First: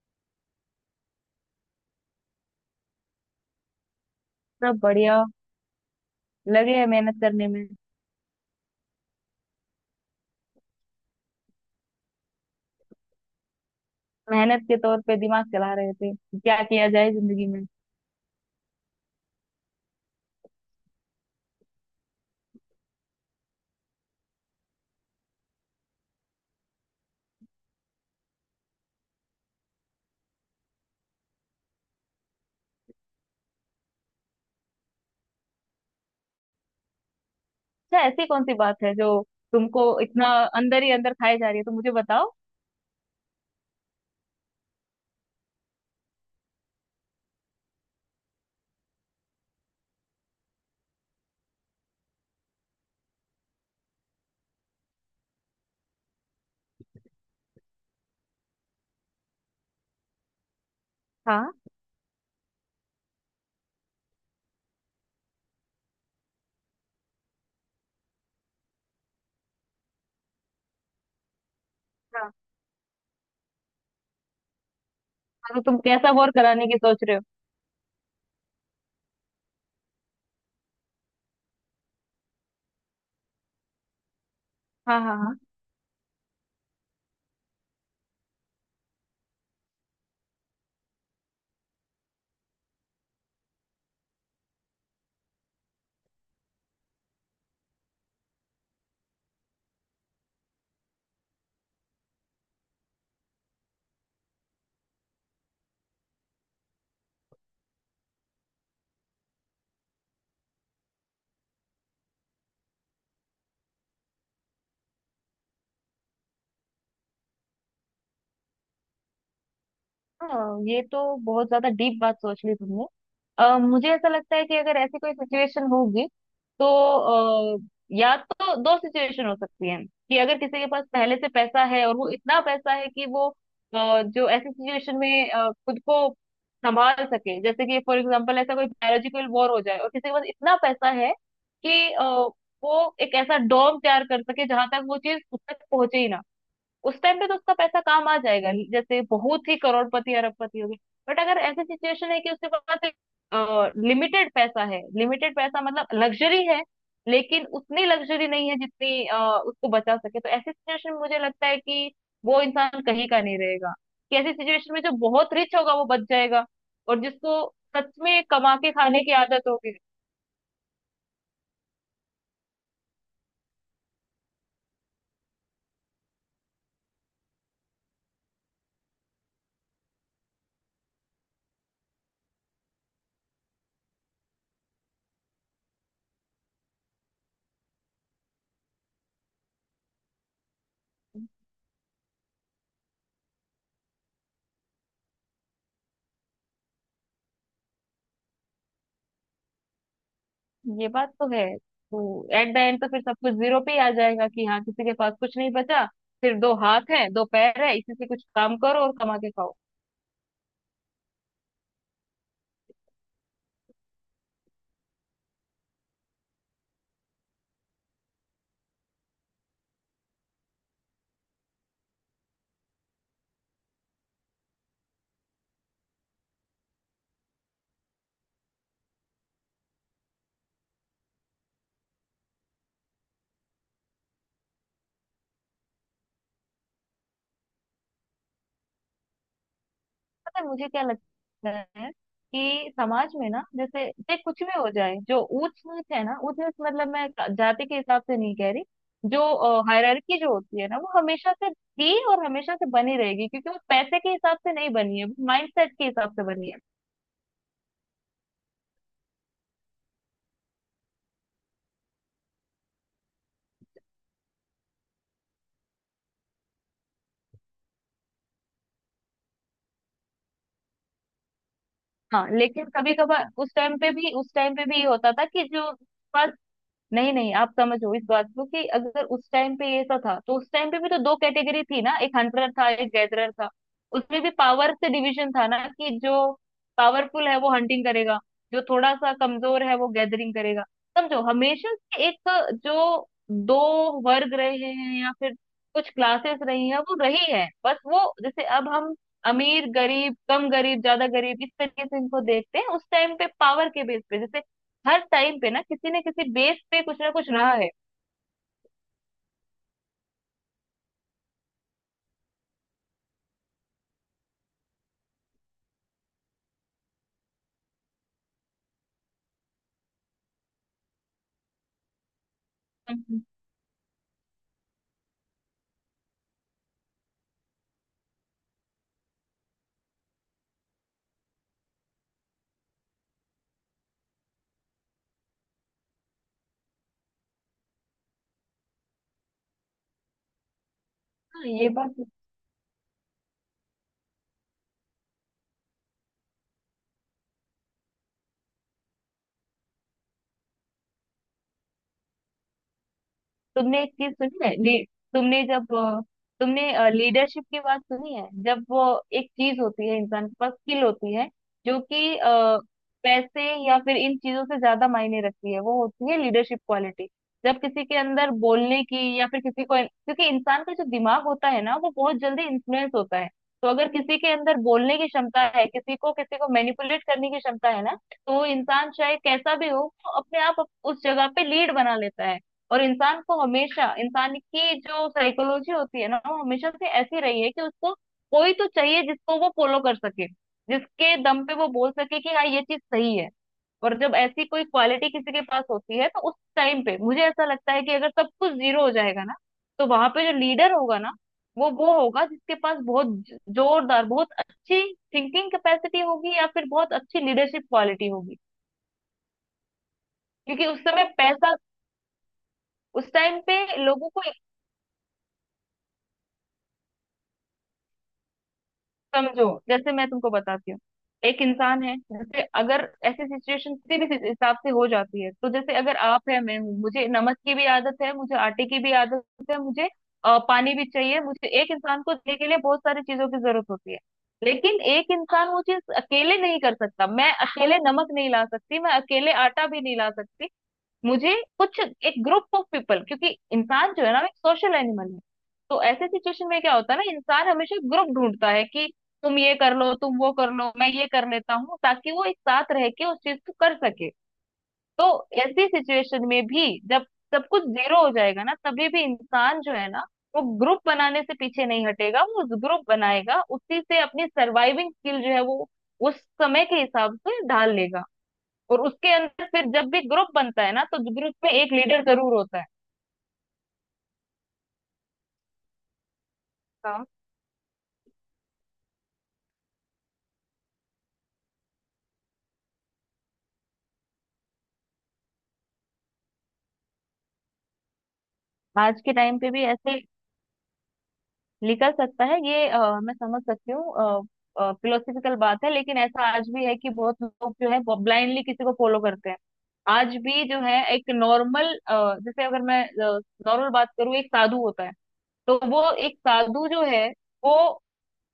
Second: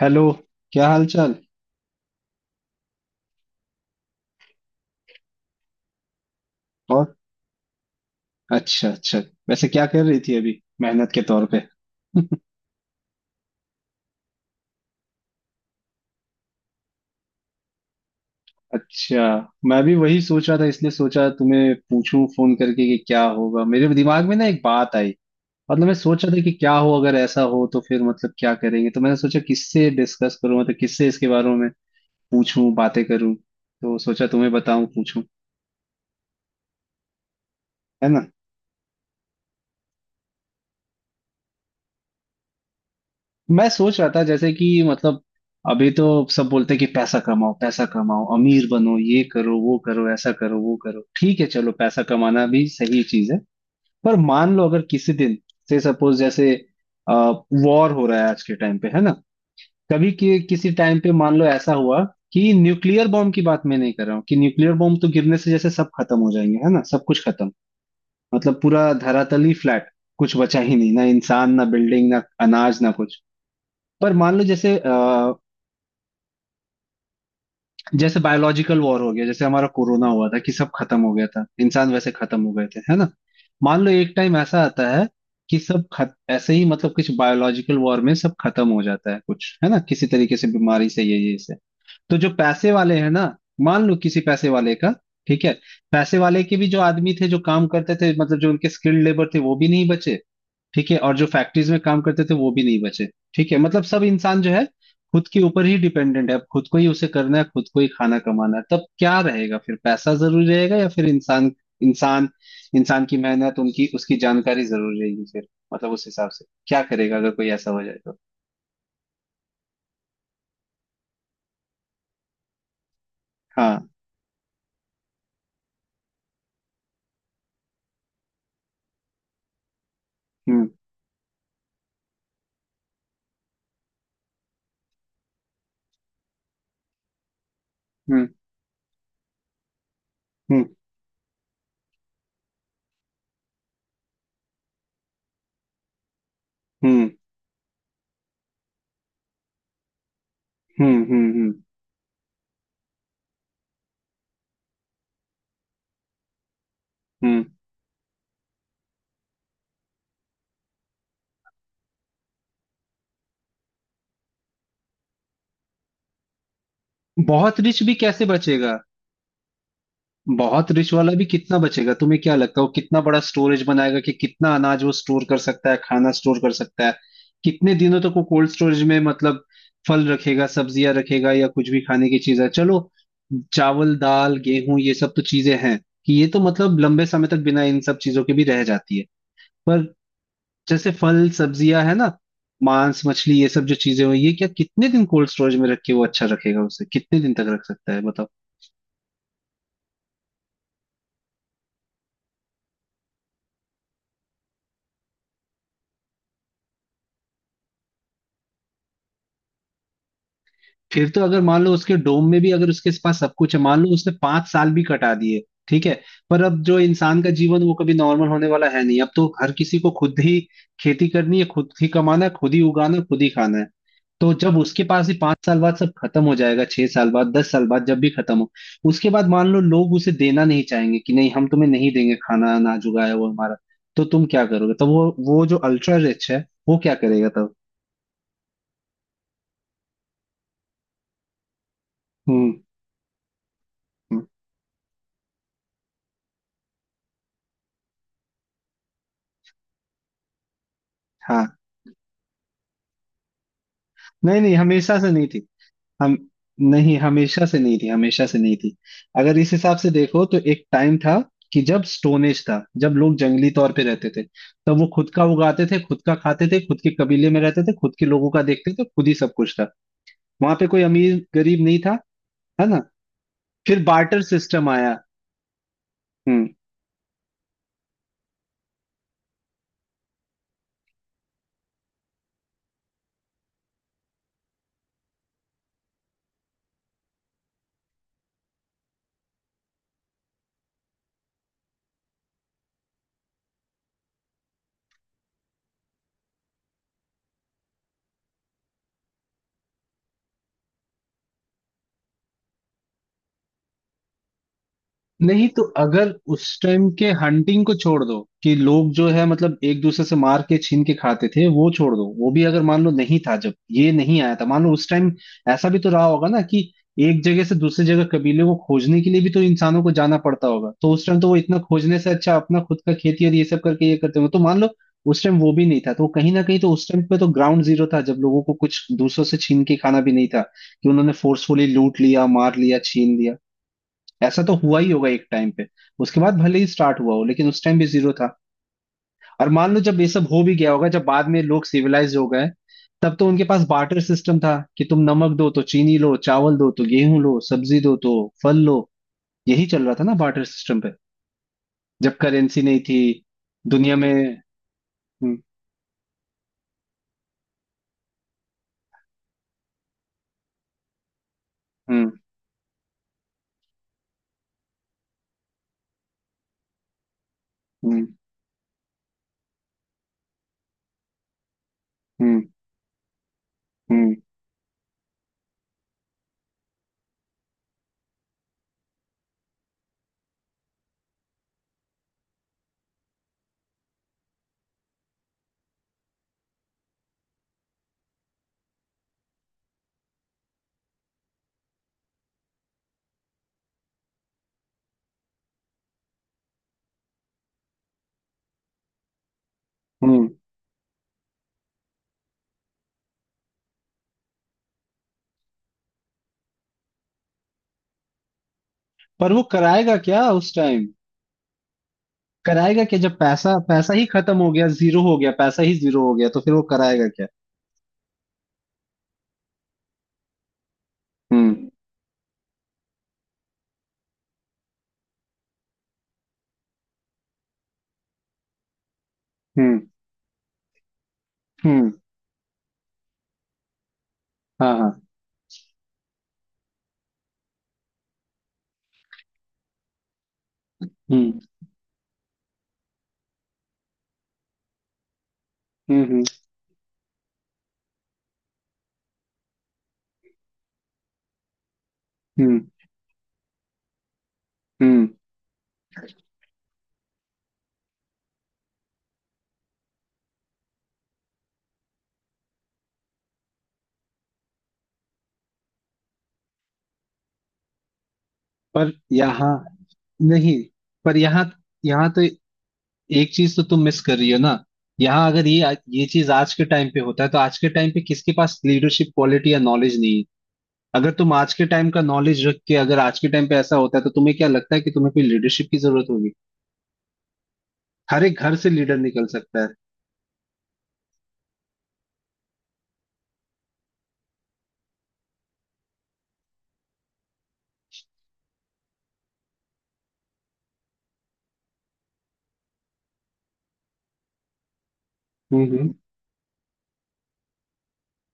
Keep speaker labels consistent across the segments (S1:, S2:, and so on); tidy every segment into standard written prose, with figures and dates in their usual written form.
S1: Hello. क्या हाल चाल।
S2: सब बढ़िया। लगे हैं
S1: और।
S2: मेहनत करने में।
S1: अच्छा अच्छा। वैसे क्या कर रही थी अभी, मेहनत के तौर पे?
S2: मेहनत के तौर पे दिमाग चला रहे थे कि क्या किया जाए जिंदगी में।
S1: अच्छा। मैं भी वही सोच रहा था, इसलिए सोचा तुम्हें पूछूं फोन करके कि क्या होगा। मेरे दिमाग में ना एक बात आई। मतलब मैं सोच रहा था कि क्या हो, अगर ऐसा हो तो फिर मतलब क्या करेंगे। तो मैंने सोचा किससे डिस्कस करूं, मतलब किससे इसके बारे में पूछूं बातें करूं, तो सोचा तुम्हें बताऊं पूछूं।
S2: अच्छा,
S1: है।
S2: ऐसी कौन सी बात है जो तुमको इतना अंदर ही अंदर खाए जा रही है तो मुझे बताओ।
S1: मैं सोच रहा था जैसे कि मतलब, अभी तो सब बोलते हैं कि पैसा कमाओ पैसा कमाओ, अमीर बनो, ये करो वो करो, ऐसा करो वो करो। ठीक है, चलो पैसा कमाना भी सही चीज है। पर मान लो अगर किसी दिन से, सपोज जैसे वॉर हो रहा है आज के टाइम पे, है ना। कभी किसी टाइम पे मान लो
S2: हाँ,
S1: ऐसा हुआ कि, न्यूक्लियर बॉम्ब की बात मैं नहीं कर रहा हूँ कि न्यूक्लियर बॉम्ब तो गिरने से जैसे सब खत्म हो जाएंगे, है ना। सब कुछ खत्म, मतलब पूरा धरातल ही फ्लैट। कुछ बचा ही नहीं, ना इंसान, ना बिल्डिंग, ना
S2: हाँ,
S1: अनाज, ना कुछ। पर मान लो जैसे
S2: मतलब तुम कैसा बोर कराने की सोच रहे हो।
S1: जैसे बायोलॉजिकल वॉर हो गया, जैसे हमारा कोरोना हुआ था कि सब खत्म हो गया था, इंसान वैसे खत्म हो गए थे, है ना। मान लो एक टाइम ऐसा आता
S2: हाँ,
S1: है
S2: हाँ,
S1: कि सब खत, ऐसे ही मतलब कुछ बायोलॉजिकल वॉर में सब खत्म हो जाता है, कुछ है ना किसी तरीके से, बीमारी से, ये से। तो जो पैसे वाले हैं ना, मान लो किसी पैसे वाले का, ठीक है, पैसे वाले के भी जो आदमी थे जो काम करते थे, मतलब जो उनके स्किल्ड लेबर थे, वो भी नहीं बचे। ठीक है, और जो फैक्ट्रीज में काम करते थे वो भी नहीं बचे। ठीक है, मतलब सब इंसान जो है, खुद के ऊपर ही डिपेंडेंट है। अब खुद को ही उसे करना है, खुद को ही खाना कमाना है। तब क्या रहेगा फिर? पैसा जरूरी रहेगा या फिर इंसान? इंसान इंसान की मेहनत, उनकी उसकी जानकारी जरूर रहेगी फिर। मतलब उस हिसाब से क्या करेगा अगर कोई ऐसा हो जाए तो।
S2: हाँ, ये तो बहुत ज्यादा डीप बात सोच ली तुमने।
S1: हाँ।
S2: मुझे ऐसा लगता है कि अगर ऐसी कोई सिचुएशन होगी तो अ, या तो दो सिचुएशन हो सकती है, कि अगर किसी के
S1: हम्म।
S2: पास पहले से पैसा है, और वो इतना पैसा है कि वो जो ऐसी सिचुएशन में खुद को संभाल सके। जैसे कि फॉर
S1: हम्म।
S2: एग्जांपल ऐसा कोई बायोलॉजिकल वॉर हो जाए, और किसी के पास इतना
S1: हम्म।
S2: पैसा है कि वो एक ऐसा डोम तैयार कर सके जहां तक वो चीज खुद तक पहुंचे ही ना। उस
S1: हम्म।
S2: टाइम पे तो उसका पैसा काम आ जाएगा, जैसे बहुत ही करोड़पति अरबपति हो गए।
S1: हम्म।
S2: बट
S1: हम्म।
S2: अगर
S1: हम्म।
S2: ऐसी सिचुएशन है कि उसके पास लिमिटेड पैसा है। लिमिटेड पैसा मतलब लग्जरी है,
S1: हम्म।
S2: लेकिन उतनी लग्जरी नहीं है जितनी उसको बचा सके, तो ऐसी सिचुएशन में मुझे लगता है कि वो इंसान कहीं का नहीं रहेगा। कि ऐसी सिचुएशन में जो बहुत रिच होगा वो बच जाएगा, और जिसको
S1: बहुत रिच
S2: सच
S1: भी
S2: में
S1: कैसे
S2: कमा के
S1: बचेगा?
S2: खाने की आदत होगी।
S1: बहुत रिच वाला भी कितना बचेगा? तुम्हें क्या लगता है वो कितना बड़ा स्टोरेज बनाएगा, कि कितना अनाज वो स्टोर कर सकता है, खाना स्टोर कर सकता है कितने दिनों तक? वो कोल्ड स्टोरेज में मतलब फल रखेगा, सब्जियां रखेगा, या कुछ भी खाने की चीज है, चलो। चावल दाल गेहूं ये सब तो चीजें हैं कि ये तो मतलब लंबे समय तक बिना इन सब चीजों के भी रह जाती है। पर जैसे फल सब्जियां है ना, मांस मछली, ये सब जो चीजें हुई, ये क्या कितने दिन कोल्ड स्टोरेज में रख के वो अच्छा रखेगा? उसे कितने दिन तक रख सकता है बताओ।
S2: ये बात तो है। तो एट द एंड तो फिर सब कुछ जीरो पे ही आ जाएगा, कि हाँ, किसी के पास कुछ नहीं बचा। सिर्फ दो हाथ है, दो पैर है, इसी से कुछ काम करो और कमा के खाओ।
S1: फिर तो अगर मान लो उसके डोम में भी, अगर उसके पास सब कुछ है, मान लो उसने 5 साल भी कटा दिए। ठीक है, पर अब जो इंसान का जीवन वो कभी नॉर्मल होने वाला है नहीं। अब तो हर किसी को खुद ही खेती करनी है, खुद ही कमाना है, खुद ही उगाना है, खुद ही खाना है। तो जब उसके पास ही 5 साल बाद सब खत्म हो जाएगा, 6 साल बाद, 10 साल बाद, जब भी खत्म हो, उसके बाद मान लो लोग उसे देना नहीं चाहेंगे कि नहीं, हम तुम्हें नहीं देंगे खाना, अनाज उगाया वो हमारा। तो तुम क्या करोगे तब? वो जो अल्ट्रा रिच है, वो क्या करेगा तब?
S2: पता है मुझे क्या लगता है,
S1: हम्म।
S2: कि समाज में ना, जैसे चाहे
S1: हम्म।
S2: कुछ भी हो जाए, जो ऊंच नीच है ना, ऊंच नीच मतलब मैं जाति के हिसाब से नहीं कह रही। जो हायरार्की जो होती है ना, वो हमेशा
S1: हाँ।
S2: से थी और हमेशा से बनी रहेगी, क्योंकि वो पैसे के हिसाब
S1: नहीं
S2: से
S1: नहीं,
S2: नहीं
S1: हमेशा
S2: बनी है,
S1: से नहीं
S2: वो
S1: थी।
S2: माइंडसेट के हिसाब
S1: हम।
S2: से बनी है।
S1: नहीं, हमेशा से नहीं थी, हमेशा से नहीं थी। अगर इस हिसाब से देखो तो एक टाइम था कि जब स्टोनेज था, जब लोग जंगली तौर पे रहते थे, तब वो खुद का उगाते थे, खुद का खाते थे, खुद के कबीले में रहते थे, खुद के लोगों का देखते थे, खुद ही सब कुछ था। वहां पे कोई अमीर गरीब नहीं था,
S2: हाँ, लेकिन
S1: है ना।
S2: कभी कभार उस टाइम
S1: फिर
S2: पे भी,
S1: बार्टर
S2: उस टाइम पे
S1: सिस्टम
S2: भी ये
S1: आया।
S2: होता था कि जो,
S1: हम्म।
S2: नहीं, नहीं, आप समझो इस बात को। कि अगर उस टाइम पे ये ऐसा था, तो उस टाइम पे भी तो दो कैटेगरी थी ना, एक हंटर था एक गैदरर था। उसमें भी पावर से डिवीजन था ना, कि जो पावरफुल है वो हंटिंग करेगा, जो थोड़ा सा कमजोर है वो गैदरिंग करेगा। समझो हमेशा से एक, जो दो वर्ग रहे हैं या फिर कुछ क्लासेस रही हैं, वो रही है। बस वो जैसे अब हम अमीर गरीब, कम गरीब, ज्यादा गरीब, इस तरीके से इनको देखते हैं, उस टाइम पे पावर के बेस पे। जैसे हर टाइम
S1: नहीं,
S2: पे ना
S1: तो
S2: किसी न
S1: अगर
S2: किसी
S1: उस
S2: बेस पे
S1: टाइम
S2: कुछ
S1: के
S2: ना कुछ रहा
S1: हंटिंग
S2: है।
S1: को छोड़ दो कि लोग जो है मतलब एक दूसरे से मार के छीन के खाते थे, वो छोड़ दो, वो भी अगर मान लो नहीं था जब ये नहीं आया था, मान लो उस टाइम ऐसा भी तो रहा होगा ना कि एक जगह से दूसरी जगह कबीले को खोजने के लिए भी तो इंसानों को जाना पड़ता होगा। तो उस टाइम तो वो इतना खोजने से अच्छा अपना खुद का
S2: हम्म।
S1: खेती और ये सब करके ये करते हो, तो मान लो उस टाइम वो भी नहीं था तो कहीं ना कहीं तो उस टाइम पे तो ग्राउंड जीरो था, जब लोगों को कुछ दूसरों से छीन के खाना भी नहीं था कि उन्होंने फोर्सफुली लूट लिया, मार लिया, छीन लिया। ऐसा तो हुआ ही होगा एक टाइम पे। उसके बाद भले ही स्टार्ट हुआ हो, लेकिन उस टाइम भी जीरो था। और मान लो जब ये सब हो भी गया होगा, जब बाद में
S2: हाँ,
S1: लोग
S2: ये बात,
S1: सिविलाइज हो गए, तब तो उनके पास बार्टर सिस्टम था कि तुम नमक दो तो चीनी लो, चावल दो तो गेहूं लो, सब्जी दो तो फल लो। यही चल रहा था ना बार्टर सिस्टम पे, जब करेंसी नहीं थी
S2: तुमने एक
S1: दुनिया
S2: चीज
S1: में।
S2: सुनी है ली,
S1: हम्म।
S2: तुमने जब अ, तुमने लीडरशिप की बात सुनी है, जब वो एक चीज होती है, इंसान के पास स्किल होती है जो
S1: हम्म।
S2: कि पैसे या फिर इन चीजों से ज्यादा मायने रखती है, वो होती है लीडरशिप क्वालिटी। जब किसी के
S1: हम्म।
S2: अंदर बोलने की, या फिर किसी को, क्योंकि इंसान का जो दिमाग होता है ना, वो बहुत
S1: हम्म।
S2: जल्दी इन्फ्लुएंस होता है। तो अगर
S1: हम्म।
S2: किसी के अंदर बोलने की क्षमता है, किसी को मैनिपुलेट करने की क्षमता है ना, तो वो इंसान चाहे कैसा भी हो, वो अपने आप उस जगह पे लीड बना लेता है। और इंसान को हमेशा, इंसान की जो साइकोलॉजी होती है ना, वो हमेशा से ऐसी रही है कि उसको कोई तो चाहिए जिसको वो फॉलो कर सके, जिसके दम पे वो बोल सके कि हाँ, ये चीज सही है। और जब ऐसी कोई क्वालिटी किसी के पास होती है, तो उस टाइम पे मुझे ऐसा लगता है, कि अगर सब कुछ जीरो हो जाएगा ना, तो वहां पे
S1: हम्म।
S2: जो लीडर होगा ना, वो होगा जिसके पास बहुत जोरदार, बहुत अच्छी थिंकिंग कैपेसिटी होगी, या फिर बहुत अच्छी लीडरशिप क्वालिटी होगी।
S1: पर वो कराएगा क्या उस
S2: क्योंकि उस
S1: टाइम?
S2: समय पैसा,
S1: कराएगा क्या जब
S2: उस टाइम
S1: पैसा,
S2: पे
S1: पैसा ही
S2: लोगों को,
S1: खत्म हो गया, जीरो हो गया, पैसा ही जीरो हो गया तो फिर वो कराएगा क्या?
S2: समझो जैसे मैं तुमको बताती हूँ। एक
S1: हम्म।
S2: इंसान है, जैसे अगर ऐसी सिचुएशन किसी भी हिसाब से हो जाती है, तो जैसे अगर आप है, मैं हूँ, मुझे नमक की भी आदत है, मुझे आटे की भी आदत है,
S1: हम्म।
S2: मुझे पानी भी चाहिए। मुझे एक
S1: हम्म।
S2: इंसान को देने के लिए बहुत सारी चीजों की जरूरत होती है।
S1: हाँ
S2: लेकिन
S1: हाँ।
S2: एक इंसान वो चीज अकेले नहीं कर सकता। मैं अकेले नमक नहीं ला सकती, मैं अकेले आटा भी नहीं ला सकती। मुझे
S1: हम्म।
S2: कुछ एक ग्रुप ऑफ पीपल, क्योंकि इंसान जो है ना, वो एक सोशल एनिमल है। तो
S1: हम्म।
S2: ऐसे
S1: हम्म।
S2: सिचुएशन में क्या होता है ना, इंसान हमेशा ग्रुप ढूंढता है, कि तुम ये कर लो, तुम वो कर लो, मैं ये कर लेता हूँ, ताकि वो एक
S1: हम्म।
S2: साथ रह के उस चीज को कर सके।
S1: हम्म।
S2: तो ऐसी सिचुएशन में भी जब सब कुछ जीरो हो जाएगा ना, तभी भी इंसान जो है ना, वो ग्रुप बनाने से पीछे नहीं हटेगा। वो ग्रुप बनाएगा, उसी से अपनी सर्वाइविंग स्किल जो है, वो उस समय के हिसाब से ढाल लेगा। और
S1: पर
S2: उसके अंदर
S1: यहाँ,
S2: फिर जब भी ग्रुप
S1: नहीं,
S2: बनता है ना, तो
S1: पर
S2: ग्रुप
S1: यहाँ
S2: में एक लीडर
S1: यहाँ तो
S2: जरूर होता है।
S1: एक चीज तो तुम मिस कर रही हो ना। यहाँ अगर ये चीज आज के टाइम पे
S2: हाँ,
S1: होता है, तो आज के टाइम पे किसके पास लीडरशिप क्वालिटी या नॉलेज नहीं है? अगर तुम आज के टाइम का नॉलेज रख के, अगर आज के टाइम पे ऐसा होता है, तो तुम्हें क्या लगता है कि तुम्हें कोई लीडरशिप की जरूरत होगी? हर एक घर से लीडर
S2: आज के
S1: निकल
S2: टाइम पे
S1: सकता
S2: भी
S1: है।
S2: ऐसे निकल सकता है, ये मैं समझ सकती हूँ। फिलोसफिकल बात है, लेकिन ऐसा आज भी है कि बहुत लोग जो है, ब्लाइंडली किसी को फॉलो करते हैं। आज भी जो है एक नॉर्मल, जैसे अगर मैं नॉर्मल बात करूँ, एक साधु होता है, तो
S1: हम्म।
S2: वो
S1: हम्म।
S2: एक साधु जो है वो,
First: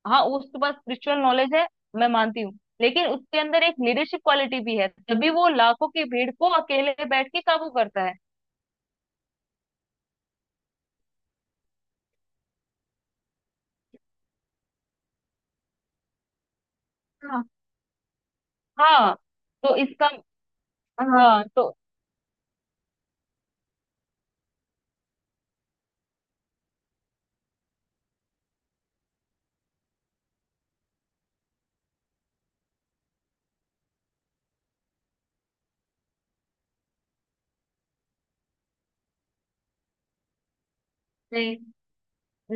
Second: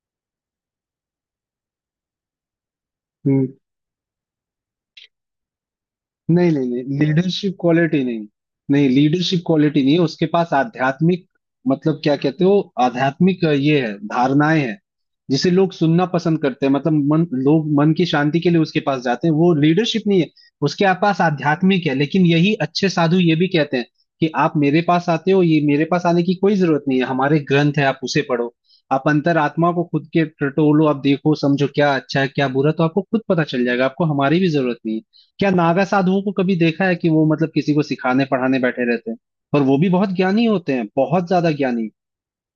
S2: हाँ, उसके पास स्पिरिचुअल नॉलेज है, मैं मानती हूँ, लेकिन उसके
S1: हम्म।
S2: अंदर एक लीडरशिप क्वालिटी भी है, तभी वो लाखों की भीड़
S1: नहीं
S2: को
S1: नहीं
S2: अकेले
S1: नहीं,
S2: बैठ के
S1: लीडरशिप
S2: काबू
S1: क्वालिटी
S2: करता है।
S1: नहीं। नहीं, लीडरशिप क्वालिटी नहीं है उसके पास, आध्यात्मिक, मतलब क्या कहते हो, आध्यात्मिक ये है, धारणाएं हैं जिसे लोग सुनना पसंद करते हैं, मतलब मन,
S2: हाँ,
S1: लोग मन की शांति के लिए उसके पास
S2: हाँ,
S1: जाते हैं, वो
S2: तो
S1: लीडरशिप
S2: इसका,
S1: नहीं है। उसके आप पास
S2: हाँ, तो
S1: आध्यात्मिक है, लेकिन यही अच्छे साधु ये भी कहते हैं कि आप मेरे पास आते हो, ये मेरे पास आने की कोई जरूरत नहीं है, हमारे ग्रंथ है आप उसे पढ़ो। आप अंतरात्मा को खुद के टटोलो, आप देखो समझो क्या अच्छा है क्या बुरा, तो आपको खुद पता चल जाएगा। आपको हमारी भी जरूरत नहीं है। क्या नागा साधुओं को कभी देखा है कि वो मतलब किसी को सिखाने पढ़ाने बैठे रहते हैं? और वो भी बहुत ज्ञानी होते हैं, बहुत ज्यादा ज्ञानी।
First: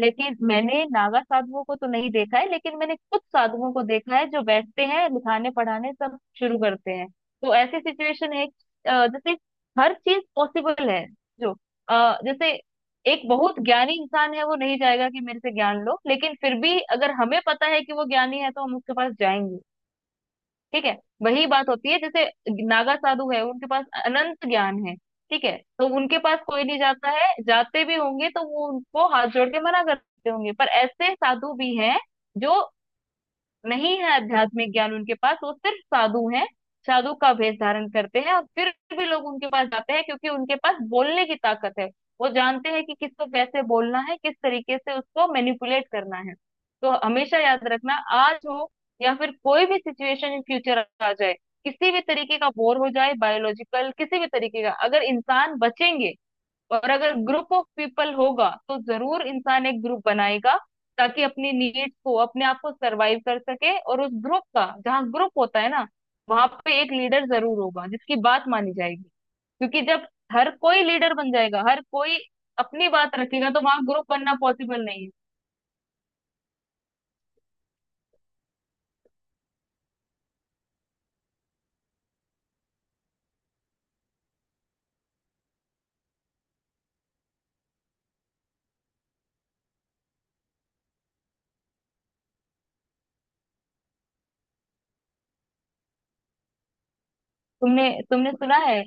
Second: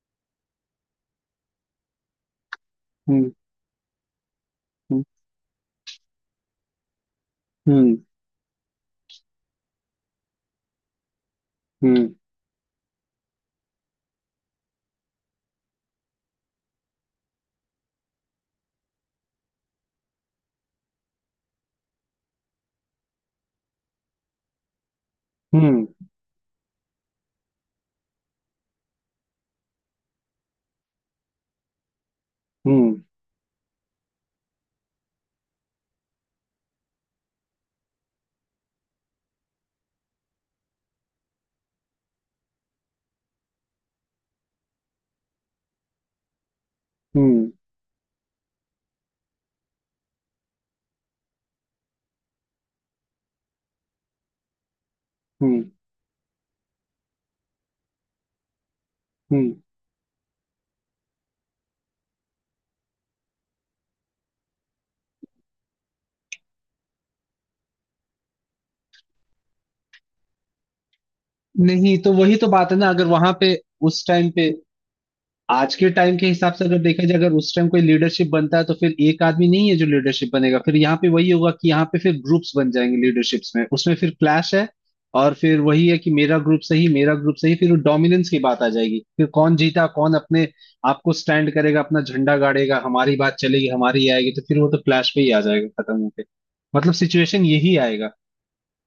S2: लेकिन मैंने नागा साधुओं को तो नहीं देखा है, लेकिन मैंने कुछ
S1: हम्म।
S2: साधुओं को देखा है जो बैठते हैं लिखाने पढ़ाने सब शुरू करते हैं। तो ऐसी
S1: हम्म।
S2: सिचुएशन है जैसे हर चीज पॉसिबल है। जो
S1: हम्म।
S2: जैसे एक बहुत ज्ञानी इंसान है, वो नहीं जाएगा कि मेरे से ज्ञान लो, लेकिन फिर भी अगर हमें पता है कि वो ज्ञानी है, तो हम उसके पास जाएंगे। ठीक है। वही बात होती है, जैसे नागा साधु है, उनके पास अनंत ज्ञान है। ठीक है,
S1: हम्म। हम्म।
S2: तो उनके पास कोई नहीं जाता है, जाते भी होंगे तो वो उनको हाथ जोड़ के मना करते होंगे। पर ऐसे साधु भी हैं जो
S1: हम्म।
S2: नहीं है, आध्यात्मिक ज्ञान उनके पास, वो सिर्फ साधु हैं। साधु का वेश धारण करते हैं, और फिर भी लोग उनके पास जाते हैं क्योंकि उनके पास बोलने की ताकत है। वो जानते हैं कि किसको कैसे बोलना है, किस तरीके से उसको मैनिपुलेट करना है। तो हमेशा
S1: हम्म।
S2: याद रखना, आज हो या फिर कोई भी सिचुएशन इन फ्यूचर आ जाए, किसी भी तरीके का बोर हो जाए, बायोलॉजिकल, किसी भी तरीके का, अगर इंसान
S1: हम्म।
S2: बचेंगे, और अगर ग्रुप ऑफ पीपल होगा, तो जरूर
S1: हम्म।
S2: इंसान एक ग्रुप बनाएगा, ताकि अपनी नीड्स को, अपने आप को सरवाइव कर सके। और उस ग्रुप का, जहाँ ग्रुप होता है ना, वहां पे एक लीडर जरूर होगा जिसकी बात मानी जाएगी। क्योंकि जब हर कोई लीडर बन जाएगा, हर
S1: नहीं, तो
S2: कोई
S1: वही तो बात है ना,
S2: अपनी
S1: अगर
S2: बात
S1: वहां
S2: रखेगा,
S1: पे
S2: तो वहां
S1: उस
S2: ग्रुप
S1: टाइम
S2: बनना
S1: पे,
S2: पॉसिबल नहीं है।
S1: आज के टाइम के हिसाब से अगर देखा जाए, अगर उस टाइम कोई लीडरशिप बनता है तो फिर एक आदमी नहीं है जो लीडरशिप बनेगा, फिर यहाँ पे वही होगा कि यहाँ पे फिर ग्रुप्स बन जाएंगे लीडरशिप्स में, उसमें फिर क्लैश है। और फिर वही है कि मेरा ग्रुप सही, मेरा ग्रुप सही, फिर डोमिनेंस की बात आ जाएगी, फिर कौन जीता, कौन अपने आप को स्टैंड करेगा, अपना झंडा गाड़ेगा, हमारी बात चलेगी, हमारी आएगी, तो फिर वो तो क्लैश पे ही आ जाएगा खत्म होके। मतलब सिचुएशन यही
S2: तुमने
S1: आएगा।
S2: तुमने सुना है?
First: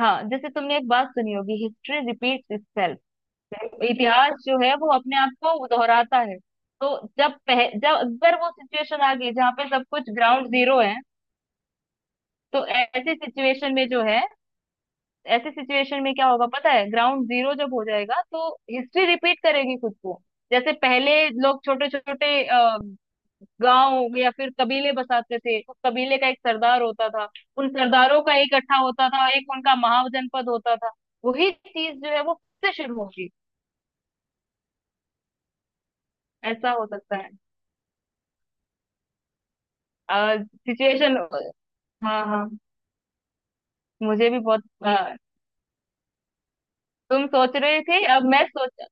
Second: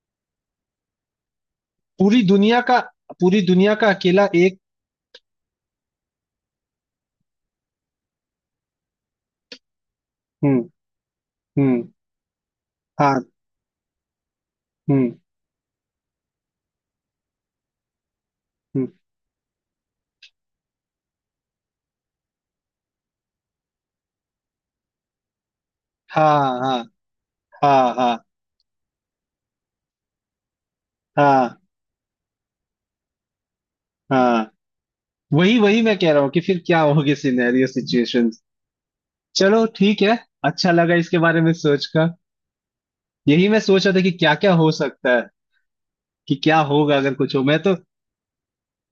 S2: हाँ, जैसे तुमने एक बात सुनी होगी, हिस्ट्री
S1: पूरी
S2: रिपीट्स
S1: दुनिया का,
S2: इटसेल्फ।
S1: पूरी दुनिया का अकेला
S2: इतिहास जो
S1: एक।
S2: है वो अपने आप को दोहराता है। तो जब जब अगर वो सिचुएशन आ गई जहाँ पे सब कुछ ग्राउंड
S1: हम्म।
S2: जीरो है,
S1: हम्म।
S2: तो ऐसी
S1: हाँ।
S2: सिचुएशन में जो है,
S1: हम्म।
S2: ऐसी सिचुएशन में क्या होगा पता है, ग्राउंड जीरो जब हो जाएगा, तो
S1: हम्म।
S2: हिस्ट्री रिपीट करेगी खुद को। जैसे पहले लोग छोटे छोटे गांव या फिर कबीले बसाते थे, उस कबीले का एक
S1: हाँ हाँ
S2: सरदार होता था। उन
S1: हाँ हाँ
S2: सरदारों का एक इकट्ठा होता था, एक उनका महाजनपद होता था। वही
S1: हाँ
S2: चीज जो है वो फिर से शुरू होगी।
S1: हाँ। वही वही मैं कह रहा हूँ कि फिर
S2: ऐसा
S1: क्या
S2: हो
S1: होगी
S2: सकता है
S1: सिनेरियो सिचुएशन। चलो ठीक है। अच्छा लगा इसके
S2: सिचुएशन।
S1: बारे में सोच कर।
S2: हाँ, हाँ,
S1: यही मैं सोच रहा था कि
S2: मुझे
S1: क्या
S2: भी
S1: क्या
S2: बहुत
S1: हो सकता है, कि क्या होगा अगर
S2: तुम
S1: कुछ हो।
S2: सोच
S1: मैं तो,
S2: रहे थे, अब मैं सोच,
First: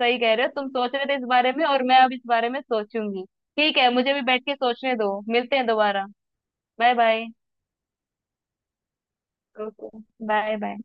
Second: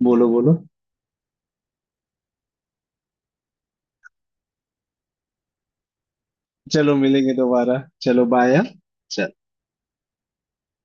S2: सही
S1: बोलो
S2: कह रहे हो,
S1: बोलो।
S2: तुम सोच रहे थे इस बारे में, और मैं अब इस बारे में सोचूंगी। ठीक है, मुझे भी बैठ के सोचने दो, मिलते हैं दोबारा। बाय
S1: चलो
S2: बाय।
S1: मिलेंगे दोबारा, चलो बाय।
S2: ओके। Bye bye.